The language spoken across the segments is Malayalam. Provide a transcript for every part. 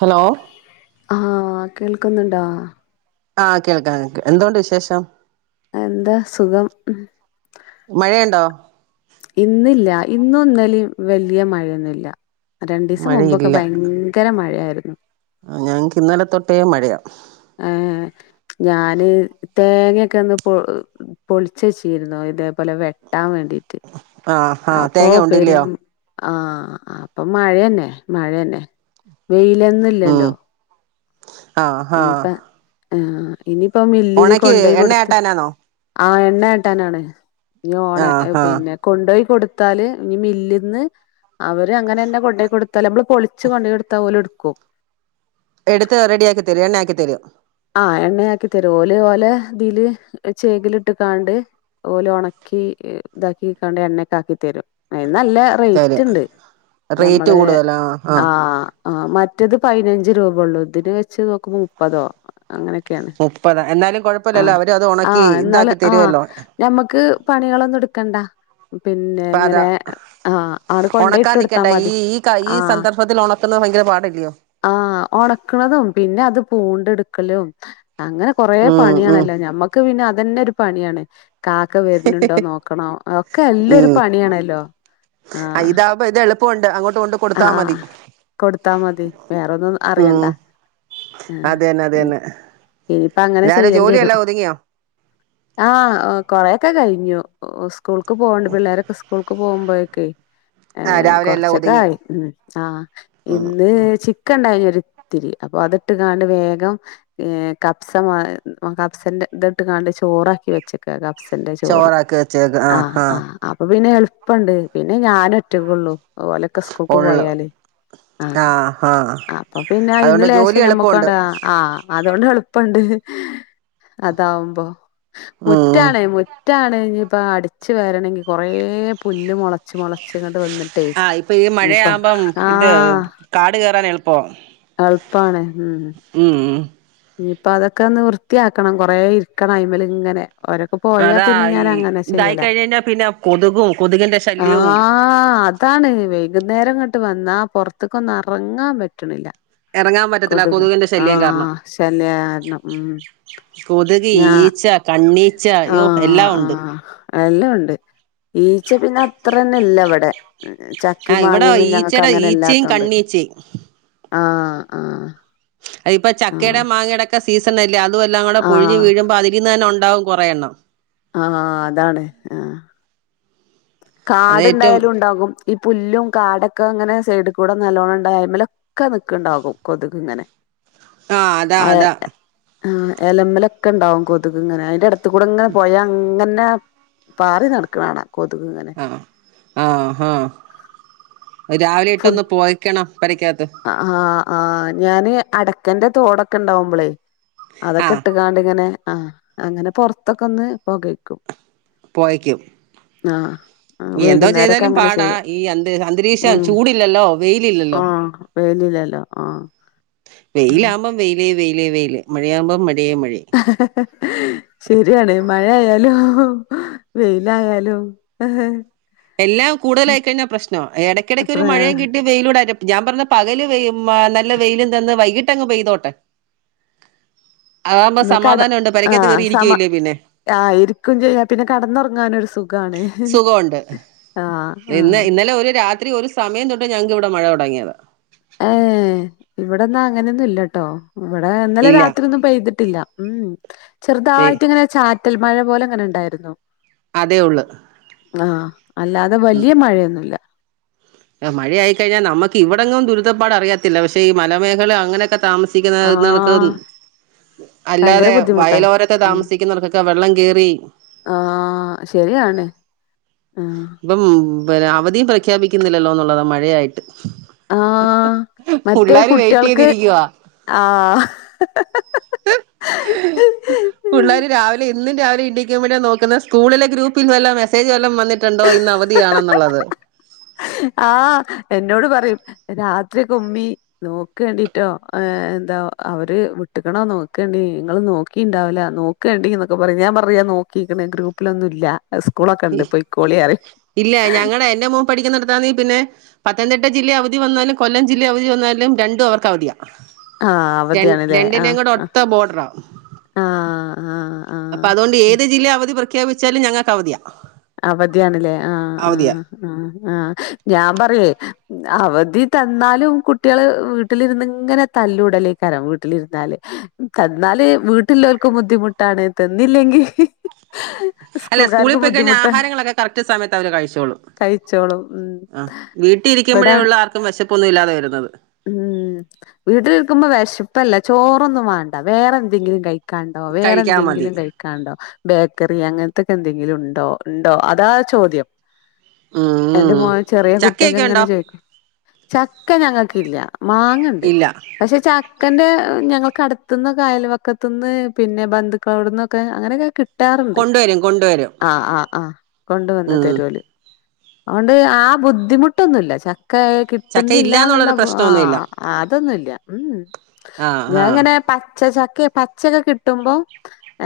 ഹലോ ആഹ് കേൾക്കുന്നുണ്ടാ ആ കേൾക്കാ കേൾക്ക എന്തോണ്ട് വിശേഷം എന്താ സുഖം ഉം മഴയുണ്ടോ ഇന്നില്ല ഇന്നും ഇന്നലേം വല്യ മഴയൊന്നൂല്ല രണ്ടിവസം മുമ്പൊക്കെ ഭയങ്കര മഴായിരു ആ ഞങ്ങക്ക് ഇന്നലെ തൊട്ടേ മഴയാ ആ ഞാന് തേങ്ങൊക്കെ ഒന്ന് പൊ പൊളിച്ചു വെച്ചിരുന്നു ഇതേപോലെ വെ ട്ടാൻ വേണ്ടിട്ട് ആഹ് ആഹ് അപ്പോ തേങ്ങ പെരും ഉണ്ടില്ലയോ ആ അപ്പൊ മഴെന്നെ മഴേന്നെ വെയിലന്നില്ലല്ലോ ആ ആ ആ ഇനിയിപ്പോ മില്ലില് കൊണ്ടോയി കൊടുത്ത് എണ്ണയാട്ടാനാന്നോ ആ എണ്ണ ആട്ടാനാണ് നി ഓണ ആഹ് ആഹ് പിന്നെ കൊണ്ടുപോയി കൊടുത്ത് ത്താല് ഇനി മില്ല്ന്ന് അവര് അങ്ങനെ തന്ന കൊണ്ടോയി കൊടുത്താല് നമ്മള് പൊളിച്ച് കൊണ്ടോയി കൊടുത്താൽ പോലുടുക്കു കു എടുത്ത് റെഡി ആക്കി തരും എണ്ണ ആക്കി തരു ആ എണ്ണയാക്കി തരും ഓലെ ഓലെ ഇതില് ചേകലിട്ട് കാണ്ട് ഓലെ ഒണക്കി ഇതാക്കി കണ്ട് എണ്ണക്ക ആക്കിത്തരും അയിന് നല്ല റേറ്റ് തരും ഉണ്ട് റേറ്റ് ഞമ്മള് കൂടുതലാ ആഹ് ആ ആ മറ്റത് പയിനഞ്ച് രൂപെള്ളൂ ഇതിന് വെച്ച് നോക്കുമ്പോ മുപ്പതോ മുപ്പതാ എന്നാലും ആ കുഴപ്പമില്ലല്ലോ അവര് അത് ആ ഉണക്കി എന്നാല് ഇതാക്കി ആ തരുവല്ലോ ഞമ്മക്ക് പണികളൊന്നും എടുക്കണ്ട പിന്നെ അപ്പൊ അതാ ഇങ്ങനെ ആ ആണ് കൊണ്ടോയി ഉണക്കാൻ ഇട്ടു കൊടുത്താ നിക്കണ്ട ഈ മതി ഈ ഈ ആ സന്ദർഭത്തിൽ ഉണക്കുന്നത് ഭയങ്കര പാടല്ലയോ ആ ഒണക്കണതും പിന്നെ അത് പൂണ്ടെടുക്കലും അങ്ങനെ കൊറെ ഉം ഉം പണിയാണല്ലോ ഞമ്മക്ക് പിന്നെ അതന്നെ ഒരു പണിയാണ് കാക്ക വരുന്നുണ്ടോ നോക്കണം അതൊക്കെ നല്ലൊരു ഉം പണിയാണല്ലോ ആ പ്പൊണ്ട് അങ്ങോട്ട് കൊണ്ട് കൊടുത്താ മതി ആഹ് കൊടുത്താ മതി, വേറൊന്നും അറിയണ്ട ഉം ആഹ് അത് തന്നെ അത് തന്നെ ഇനിയിപ്പ അങ്ങനെ രാവിലെ ചെയ്യേണ്ടി വരും ജോലിയെല്ലാം ഒതുങ്ങിയോ ആ കൊറേ ഒക്കെ കഴിഞ്ഞു ഉസ് സ്കൂൾക്ക് പോകണ്ടേ പിള്ളേരൊക്കെ സ്കൂൾക്ക് പോകുമ്പഴ്ക്ക് ആ രാവിലെ എല്ലാം ഒതുങ്ങി. ആ ഇന്ന് ചിക്കൻ ണ്ടായിനി ഒരുത്തിരി അപ്പ അതിട്ട് കാണ്ട് വേഗം കപ്സ മാ കപ്സൻ്റെ ഇത്ട്ട് കാണ്ട് ചോറാക്കി വെച്ചക്കാ കപ്സ ചോറാക്കി വെച്ചേക്കാ ആഹ് ആഹ് അപ്പൊ പിന്നെ എളുപ്പണ്ട് പിന്നെ ഞാനൊറ്റക്കെള്ളു അതുപോലെ സ്കൂൾക്ക് ഉള്ളു പോയാല് ആ അപ്പൊ പിന്നെ അയിൽന്ന് അതുകൊണ്ട് ജോലി ലേശം ഞമ്മക്കു എളുപ്പമുണ്ട് ആണ്ട് ആഹ് അതുകൊണ്ട് എളുപ്പണ്ട് അതാവുമ്പോ ഉം മുറ്റാണേ മുറ്റ് മുറ്റാണ് ഇഞ്ഞിയിപ്പം അടിച്ച് വാരണെങ്കി കൊറേ പുല്ല് മൊളച്ച് മൊളച്ച് ച്ച്ങ്ങോട്ട് വന്നിട്ടേ ആ ഇപ്പൊ ഈ ഇനിപ്പ മഴയാവുമ്പം ഇത് ആഹ് കാട് കയറാൻ എളുപ്പാ എളുപ്പാണ്. ഉം ഉം. ഇനിയിപ്പ അതൊക്കെ ഒന്ന് വൃത്തിയാക്കണം കൊറേ ഇരിക്കണം അയിമല് ഇങ്ങനെ. ഓരൊക്കെ പോയാ അതാ പിന്നെ ഞാൻ ഈ അങ്ങനെ ഇതായി ചെയ്യലാ കഴിഞ്ഞ പിന്നെ കൊതുകും കൊതുകിന്റെ ശല്യവും ആഹ് അതാണ് വൈകുന്നേരം ഇങ്ങോട്ട് വന്നാ പുറത്തക്ക് ഒന്നു ഇറങ്ങാൻ പറ്റണില്ല. ഇറങ്ങാൻ പറ്റത്തില്ല കൊതുകിന്റെ ശല്യം കാരണം. ശല്യാരണം ഉ കൊതുക് ഞാൻ ഈച്ച കണ്ണീച്ച യ്യോ ആഹ് എല്ലാം ഉണ്ട് ആഹ്. എല്ലാം ഉണ്ട് ഈച്ച പിന്നെ അത്ര തന്നെ ഇല്ല ഇവിടെ. ചക്കിം ആഹ് ഇവിടെ മാങ്ങിയൊന്നും ഞങ്ങക്ക് ഈച്ചടെ അങ്ങനെ ഈച്ചയും ഇല്ലാത്തോണ്ട് കണ്ണീച്ചയും. ആഹ് ആഹ്. അ ഇപ്പ ചക്കയുടെ ആഹ് മാങ്ങയുടെക്കെ സീസൺ അല്ല അ അതെല്ലാം കൂടെ പൊഴിഞ്ഞ് ആഹ് വീഴുമ്പോ അതിൽന്ന് തന്ന ഉണ്ട് ഉണ്ടാവും കുറെ എണ്ണം. ആഹ അതാണ് ആഹ അത് ഏറ്റവും കാടുണ്ടായാലും ഉണ്ടാകും ഈ പുല്ലും കാടൊക്കെ അങ്ങനെ സൈഡ കൂടെ നല്ലോണ്ണം ഉണ്ട്മലെ ഒക്കെ നിക്കണ്ടാകും കൊതുക് ഇങ്ങനെ ആഹ അതാ അതാ ആ് എലമലൊക്കെ ഉണ്ടാവും കൊുകക് ഇങ്ങനെ അതിന്റെട കൂടെങ്ങനെ പോയാ അങ്ങനെ പാറി നടക്കണ കൊതുക് ഇങ്ങനെ ആ ആഹ ആഹ രാവിലെ ഇട്ടൊന്ന് പോയിക്കണം പെരക്കകത്ത് ആ ആഹ് ആഹ ഞാന് അടക്കന്റെ തോടൊക്കെ ഇണ്ടാവുമ്പോളെ ആ അതൊക്കെ ഇട്ടുകാണ്ട്ിങ്ങനെ ആഹ അങ്ങനെ പൊറത്തൊക്കെ ഒന്ന് പോകഴക്കും പോയിയ്ക്കും ആഹ് എന്തോ വൈകുന്നേരൊക്കെ ചെയ്താലും അങ്ങനെ പാടാ ചെയ്യും ഈ അ അന്തരീക്ഷം ചൂടല്ലല്ലോ വെയില ഇില്ലല്ലോ പേലില്ലല്ലോ ആഹ വെയിലാമ്മം വെയിലേ വെയിലേ വെയില മഴിയകുമ്പം മ ഹ ഹ ഹ ശരിയാണ് മഴയായലോ വെയിലായാലും - എല്ലാം കൂടുതലായി കഴിഞ്ഞാൽ പ്രശ്നം ഇടയ്ക്കിടയ്ക്ക് അപ്പ ഒരു മഴയും കിട്ടി വെയിലൂടെ ഞാൻ പറഞ്ഞ് പകല് വെയ് നല്ല വെയിലും തന്ന് വൈകി ട്ടങ്ങ് പേയ്തോട്ടെ. ന്ന കട ആഹ് സമ പിന്നെ ആഹ് ഇരിക്കും ചെയ്യ പിന്നെ കട്ന്നൊർറങ്ങാനൊരു സുഖാണ് സുഖമുണ്ട് ആഹ് ഇന്ന് ആഹ് ഇന്നലെ ഒരു രാത്രി ഒരു സമയം തൊട്ട് ട്ട് ഞങ്ങക്ക്‌വിടെ മഴ തൊടങ്ങിയത് ഏഹ് ഇവിടെന്ന അങ്ങനെന്നുല്ലട്ടോ ഇവടെ ഇന്നലെ ഇല്ല രാത്രി ഒന്നും പെയ്തിട്ടില്ല ഉംഹ് വെ- ചെർതായിട്ട്ങ്ങനെ ചാ റ്റൽ മഴ പോലെങ്ങനെ ഇണ്ടായിര്ന്നു അതേ ഒള്ള് ആഹ് അല്ലാതെ വല്യയ മഴയൊന്നുല്ല മഴയായിക്കഴിഞ്ഞാ നമക്ക് ഇവിടെങ്ങും ദുരിതപ്പാട് അറിയാത്തില്ലാ പക്ഷേ ഈ മലമേഖല അങ്ങനെക്കെ താമസിക്കുന്നർക്ക് ആഹ് ഭയങ്കര അല്ലാതെ ബുദ്ധിമുട്ടാ വയലോരത്തെ ഉം താമസിക്കുന്നവർക്കൊക്കെ വെള്ളം കേറി ആഹ് ശരിയാണ് ആഹ് ബം അവധിയും പ്രഖ്യപിക്കുന്നില്ലല്ലോ എന്നുള്ളതാ മഴയായിട്ട് ആ മറ്റേ പുള്ളാര് വെയിറ്റ് കുട്ടിയാൾക്ക് ചെയ്തിരിക്കുവാ ആ [unintelligible] സ്കൂളില ഗ്രൂപ്പിൽ നിന്നും വല്ലേ മെസെജ് വല്ലാം വന്നി ട്ട്ണ്ടോ ഇന്ന് അവധിയാണെന്നുള്ളത് ആ എന്നോട് പറയും രാത്രി കൊമി നോക്കേണ്ടിട്ടോ എന്താ അവര് വിട്ട്ക്ണോ നോക്കേണ്ടി നിങ്ങള് നോക്കിണ്ടാവ് ല നോക്കേണ്ടി ന്നൊക്കെ പറയും ഞാൻ പറയാ നോക്കിക്ക്ണ് ഗ്രൂപ്പിലൊന്നും ഇല്ല സ്കൂളൊക്കെ ഉണ്ട് പൊയ്ക്കോളി പറയും ഇല്ല ഞങ്ങളടെ എൻന്റെ മോൻ പഠിക്കുന്നട എ പിന്നെ പത്തനംതിട്ട ജില്ല അവധി വന്നാലും കൊല്ലം ജില്ല അവധി വന്നാലും രണ്ടും അവർക്ക് അവധിയാണ് ആഹ് ര അവധിയാണല്ലേ രണ്ടിനേ ആഹ് കൂടെ ആഹ് ഒത്ത ബോർഡറ ആഹ് ആഹ് അപ്പൊ അതുകൊണ്ട് ആഹ് ഏത് ജില്ല അവധി പ്ര പ്രഖ്യാപിച്ചാലും ഞങ്ങൾക്ക് അവതിയ അവധിയാണ്ല്ലേ ആഹ് ആഹ് ആഹ് ആഹ് ഞാൻ പറയേയ് അവധി തന്നാലും കുട്ടികള് വീട്ടിലിരുന്ന്ഇങ്ങനെ തല്ലൂടലേക്ക്രാം വീട്ടിലിരുന്നാല് തന്നാല് വീട്ടിലവർക്കും ബുദ്ധിമുട്ടാണ് തന്നില്ലെങ്കിൽ അല്ല സ്കൂളിൽ പോയിക്കഞ്ഞാഹ് ഹാരങ്ങളൊക്കെ കറക്റ്റ് സമയത്ത് അവര് കഴിച്ചോളും കഴിച്ചോളും ഉം ആഹ് വീട്ടീ ഇരിക്കുമ്പഴേ ഇവിടെ ഒള്ളു ആർക്കും വിശപ്പ് ഒന്നില്ലാതെ വരുന്നത് ഉം വീട്ടിലിരിക്കുമ്പോ വെശപ്പല്ല ചോറൊന്നും വേണ്ട വേറെ എന്തെങ്കിലും കഴി കഴിക്കാണ്ടോ കഴിക്കാൻ വേറെന്തെങ്കിലും മതി കഴിക്കാണ്ടോ ബേക്കറി അങ്ങന ക്കെ എന്തെങ്കിലും ഉണ്ടോ ഉണ്ടോ അതാ ചോദ്യം എന്റെ ഉം മോന് ചെറിയ കുട്ടിയക്കെ ചക്കയൊക്കെ ഉണ്ടോ എങ്ങനെ ചോയിക്കും ചക്ക ഞങ്ങ ക്കില്ല മാങ്ങ ഉണ്ട് ഇല്ല പക്ഷെ ച ചക്കന്റെ ഞങ്ങൾക്ക് അടുത്ത നിന്നൊക്കെ അയൽ പക്കത്തു നിന്ന് പിന്നെ ബന്ധുക്കൾ അവിടന്നൊക്കെ അങ്ങനെയൊക്കെ കി ട്ടാറുണ്ട് കൊണ്ടുവരും കൊണ്ടുവരും ആ ആ ആ കൊണ്ടുവന്ന് ഉം തരുവോല് അതൊണ്ട് ആ ബുദ്ധിമുട്ടൊന്നുല്ല ക്ക ചക്ക കിട്ടുന്നില്ല എന്നുള്ള ഇല്ലാന്നുള്ളൊരു ആ പ്രശ്നമൊന്നുമില്ല അതൊന്നുല്ല ഉമ് ആഹ് ഞാൻ ആഹ് അങ്ങനെ പച്ച ചക്കയ പച്ചക്കെ കിട്ടുമ്പോ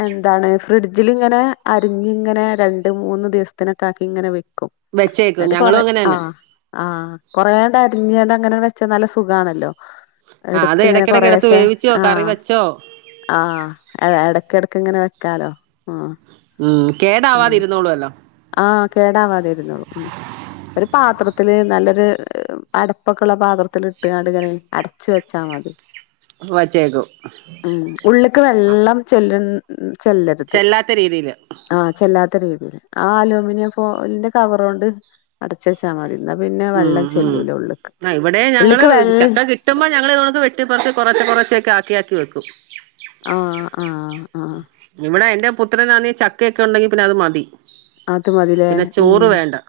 എന്താണ് ഫ്രിഡ്ജിൽിങ്ങനെ അരിഞ്ഞ ഇങ്ങനെ രണ്ട് മൂന്ന് ദിവസത്തിനൊക്കെ ആക്കി ഇങ്ങനെ വെ വെച്ചേക്കും ഞങ്ങളും അങ്ങനെയന്നെ ആഹ് കൊറേണ്ട് അരിഞ്ഞണ്ട് അങ്ങനെ ച്ച നല്ല സുഖണല്ലോ ആ അത് എടുത്ത് ഇങ്ങനെ ഇടയ്ക്കിടക്ക് എടുത്ത് കൊറെശെ വേവിച്ചോ ആ കറി വെച്ചോ ആ എടക്കിടക്ക് ഇങ്ങനെ വെക്കാലോ ആഹ് ഉം ആഹ് കേടാവാതിരുന്നോളൂല്ലോ ആഹ് കേടാവതിരുന്നുള്ളു ഉം ഒരു പാത്രത്തില് നല്ലൊരു അടപ്പൊക്കുള്ള പാത്രത്തില് ഇട്ടുകാണ്ട് ഇങ്ങനെ അടച്ച് വെച്ചാ മതി വച്ചേക്കും ഉം ഉള്ളക്ക് വെള്ളം ചെല്ലും ചെല്ലരുത് ചെല്ലാത്ത രീതിയില് ആ ചെല്ലാ ഇത്രരീതീല് ആഹ് അലുമിനിയം ഫോയലിന്റെ കവറോണ്ട് അടച്ച് വച്ചാ മതി ഇന്നാ പിന്നെ ഉം വെള്ളം ഉം ചെല്ലൂല ഉള്ള്ക്ക് ആഹ് ഇവ്ടെ ഞങ്ങള് ഉള്ള്ക്ക് വെള്ളം ചക്ക കിട്ടുമ്പൊ ഞങ്ങള് ഇതൊക്കെ വെട്ടിപ്പറച് കൊറെ ച്ച് കുറച്ചൊക്കെ ആക്കിയാക്കി വെക്കും ആഹ് ആഹ് ആഹ് പുത്രനാന്നെ ചക്കയൊക്കെ ഉണ്ടെങ്കി പിന്നെ അത് മതി അത് മതിലേ പിന്നെ ഉം ചോറ് വേണ്ട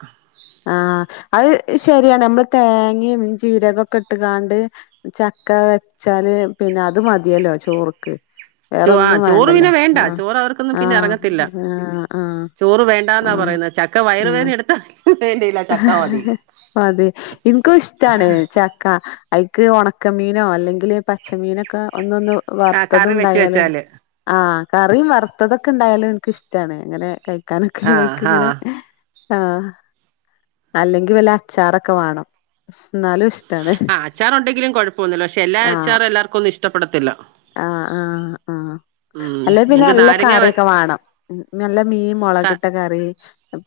ആഹ് അയ് ശരിയാണ് നമ്മള് തേങ്ങീം ജീരകൊക്കെ ഇട്ട്ങ്ങാണ്ട് ചക്ക വെച്ചാല് പിന്ന അത് മതിയലൊ ചോറ്ക്ക് ചോ ആ വേറൊന്നും ചോറ് വേണ്ടലൊ പിന്നെ വേണ്ട ആഹ് ചോറ് അവർക്കൊന്നും പിന്നെ ആഹ് ആഹ് ആഹ് ണ്ടാന്നാ ആഹ് പറയ്ന്നെ ചക്ക ആഹ് വയറുവേദന എട്ത്ത അതെ ഇൻകും ഇഷ്ടാണ് ചക്ക അയ്ക്ക് ഒണക്കമീനോ അല്ലെങ്കില് പച്ചമീനൊക്കെ ഒന്നൊന്ന് ആ വറുത്തതും കറി വെച്ച് ഉണ്ടായല് വെച്ചാല് ആഹ് കറിയും വറുത്തതൊക്കെ ഉണ്ടായാലും എൻക്കിഷ്ടാണ് ങ്ങനെ കഴിക്ക കാനൊക്കെ ആ ആ അയ്ക്ക്ങ്ങനെ ആ അല്ലെങ്കിൽ വല്ല അച്ചാറൊക്കെ വാണം ന്നാലും ഇഷ്ടാണ് അ അച്ചാറുണ്ടങ്കിലും കുഴപ്പൊന്നൂല പക്ഷെ എല്ലാ ആഹ് അച്ചാറും എല്ലാർക്കൊന്ന് ഇഷ് ഷ്ടപ്പെടത്തില്ല ആഹ് ആഹ് ആഹ് ഉം അല്ലെ പിന്നെ എനിക്ക് നല്ല നാരങ്ങ വെ കറിഒക്കെ വേണം നല്ല മീൻ ക മൊളകിട്ട കറി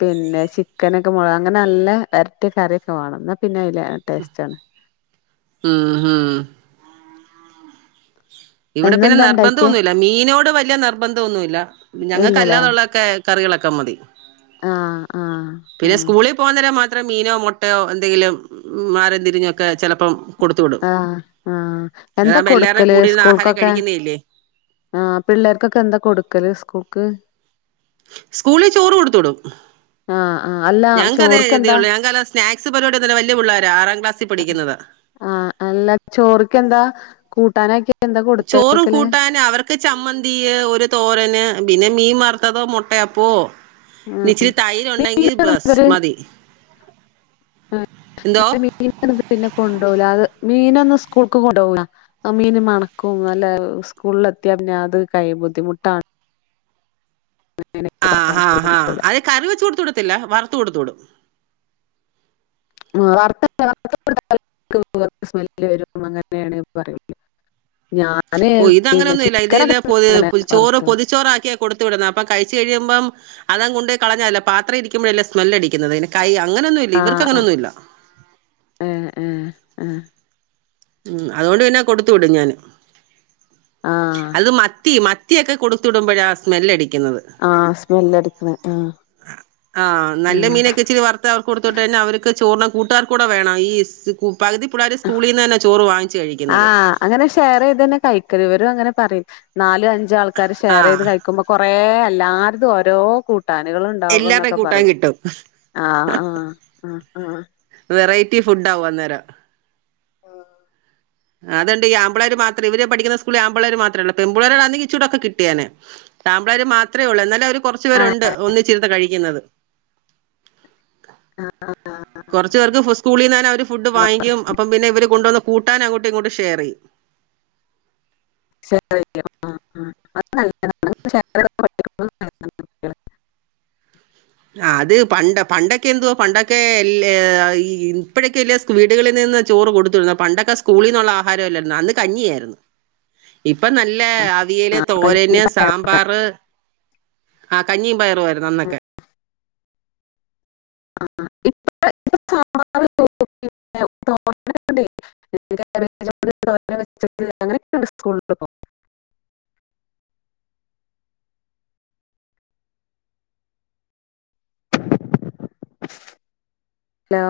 പിന്നെ ചിക്കനൊക്കെ മോ അങ്ങനെ നല്ല വരട്ടിയ കറിയൊക്കെ വേണം എന്ന പിന്നെ ല്ല ടേസ്റ്റ് ആണ് ഉം ഉം ഇവിടെ പിന്നെ ഇന്നെന്താ നിർബന്ധം ഇണ്ടാക്കിയേ ഒന്നുല്ല മീനോട് വല്യയ നിർബന്ധം ഒന്നുല്ല ഇല്ലലേ ഞങ്ങക്കല്ലാതുള്ളൊക്കെ കറികളൊക് ക്കം മതി ആഹ് ആഹ് പിന്നെ ആഹ് സ്കൂളി പോകന്നേരം മ ത്ര മീനോ മുട്ടയോ എന്തെങ്കിലും ഉം മറിം തിരിഞ്ഞൊക്കെ ചെലപ്പോം ആഹ് ആഹ് എന്താ എല്ലാവരുടെയും കൊടുക്കല് കൂടിയിരുന്ന് ആഹാരം സ്കൂൾക്കൊക്കെ കഴിക്കുന്നതല്ലേ ആഹ് പിള്ളർക്കൊക്കെ എന്താ കൊടുക്കല് സ്കൂൾക്ക് സ്കൂളി ചോറ് കൊടുത്തു വിടും ആഹ് ആഹ് അല്ല ഞക്ക് അതെ ഗതി ചോറ്ക്കെന്താ ഒള്ളൂ ഞങ്ങക്ക് അല്ലാതെ സ്നാക്സ് പരിപാടി ഒന്നും ഇല്ല വലിയ പുള്ളരാ ആറാം ക്ലാസ് ആഹ് അല്ല ചോറ്ക്കെന്താ കൂ ട്ടാനൊക്കെ ചോറും കൂട്ടാന് അവർക്ക് ചമ്മന്തിയ് ഒരു തോരന് പിന്നെ മീൻ വർത്തതോ മൊട്ടയപ്പോ ഉം. [unintelligible] മതി എന്തോ മീ മീന പിന്നെ കൊണ്ടോല അത് മീനൊന്ന് സ്കൂൾക്ക് കൊണ്ടുപോ, മീൻ മണക്കും അല്ല സ്കൂളിൽ എത്തിയാ പിന്നെ അത് കൈ ബുദ്ധിമുട്ടാണ്. ആഹ്, പറഞ്ഞാണ്ട് അവര് ആഹ്, ആ കൊണ്ടുപോകില്ല അത് കറിവെച്ച് കൊടത്തുടത്തില്ല. വറ് കൊടുത്തുടും ആ വർത്ത, വർ [unintelligible] സ്മെല്ല് വരും, അങ്ങനെണ് പറേ ഓ ഇതങ്ങനൊന്നുല്ല. ഇതിലൊ അങ്ങനെ ചോറ് വറുത്തു പൊതിച്ചോറാക്കിയാ കൊടുത്തു വിടുന്നെ. അപ്പ കഴിച്ച് കഴിയുമ്പം അതങ്ങ് കൊണ്ടോയി കളഞ്ഞാല്ല പാത്രം ഇരിക്കുമ്പഴല്ലെ സ്മെല്ലടിക്കുന്നത്. അതിന് കൈ അങ്ങനൊന്നുഇല്ല, ആ ആ ഇവർക്കങ്ങനൊന്നുല്ല. അ ഉം. അതുകൊണ്ട് പിന്ന കൊടുത്തു വിടും ഞാന്. ആ അത് മത്തി മത് മത്തിയൊക്കെ കൊടുത്തുടുമ്പൊഴാ സ്മെല്ലടി ക്കുന്നത് ആ സ്മെല്ല് അടിക്കണ ആ ആ ആ നല്ല മീനൊക്കെ ഇച്ചിരി വറത്ത് അവർക്ക് കൊടുത്ത് വിട്ട് കഴിഞ്ഞാ അവർക്ക് ചോർന് കൂട്ടാൻ കൂടെ വേണം ഈ സ് കു പകുതി പിള്ളാര് സ്കൂളിന്നെന്നെ ആ അങ്ങനെ ഷെയറ് ചെയ്ത് ന്നാ കഴിക്ക വ്‌ര് അങ്ങനെ പറിം നാല് അം ഞ്ചാൾക്കാര് ഷെയറ്യ്ത് ആഹ് കയിക്ക്മ്പോ കുറേ എല്ലാർതും ഓരോ കൂട്ട കൂട്ടാനുകൾ എല്ലാരുടെ ണ്ടാവുംന്നൊക്കെ കൂട്ടാൻ പറയും കിട്ടും. ആ ഹാ ആ ആ റ്റി ഫുഡാവും അന്നേരം അതെന്ത് യ്യും ആമ്പിള്ളേര് മാത്രേ ഇവര് പഠിക്കുന്ന സ്കൂളിൽ ആമ്പിള്ളാര് മാത്രേള്ളൂ പെമ്പിള്ളാരാർന്നെങ്കി ഇച്ചിരൂടൊക്കെ കിട്ടിയേനെ ആമ്പിള്ളാര് മാത്രേള്ളൂ എന്നാല് ആ ഒരു കുറച്ചു ആഹ് പേരുണ്ട് ഒന്നിച്ചിരുന്ന് കഴിക്കുന്നത് ആഹ് ആഹ് കൊറച്ച് പേർക്ക് സ് സ്കൂളിന്നന്നെ അവര് ഫുഡ് ആഹ് വാങ്ങിക്കും അപ്പം പിന്നെ ഇവര് കൊണ്ട് വന്ന കൂട്ടാൻ അങ്ങോട്ട് ങ്ങോട്ട് ഷെയറ്യ്യും ഷെയ [unintelligible] റി യ്യും ആ ആ അത് നല്ല താ ണ് ഇപ്പോ ഷെയ റി തൊ ക്കെ പഠിക്കണം എ കുട്ട്യള് ആ അത് പണ്ട് പണ്ടൊക്കെ ന്തുവാ പണ്ടൊക്കെ എല്ല ഇ ഇപ്പഴൊക്കെ അല്ലേ സ്‌കൂ വീടുകളിൽ നിന്ന് ചോറ് കൊടുത്തു വിടുന്നേ പണ്ടൊക്കെ സ്കൂളിന്നുള്ള ആഹാരംല്ലാരുന്നോ അന്ന് കഞ്ഞിയായിരുന്നു ഇപ്പ നല്ല ആൾ വിയല് ആഹ് കഞ്ഞി തോരന് പയറൊക്കെ സാമ്പാറ് ആ കഞ്ഞീം പയറു ആയിരുന്നു അന്നൊക്കെ ആ ആ ഇപ്പ ഇപ്പോ സാ മ്പാ റ് കൂ ട്ടി തോ നൊ ക്കെ ണ്ടേ കാ ബേ ജോ ണ്ട് തോ രൻ വച്ചിട്ട് അങ്ങ ന്യൊക്കെണ്ട് സ് കൂളി ൽ പ്പോ ലോ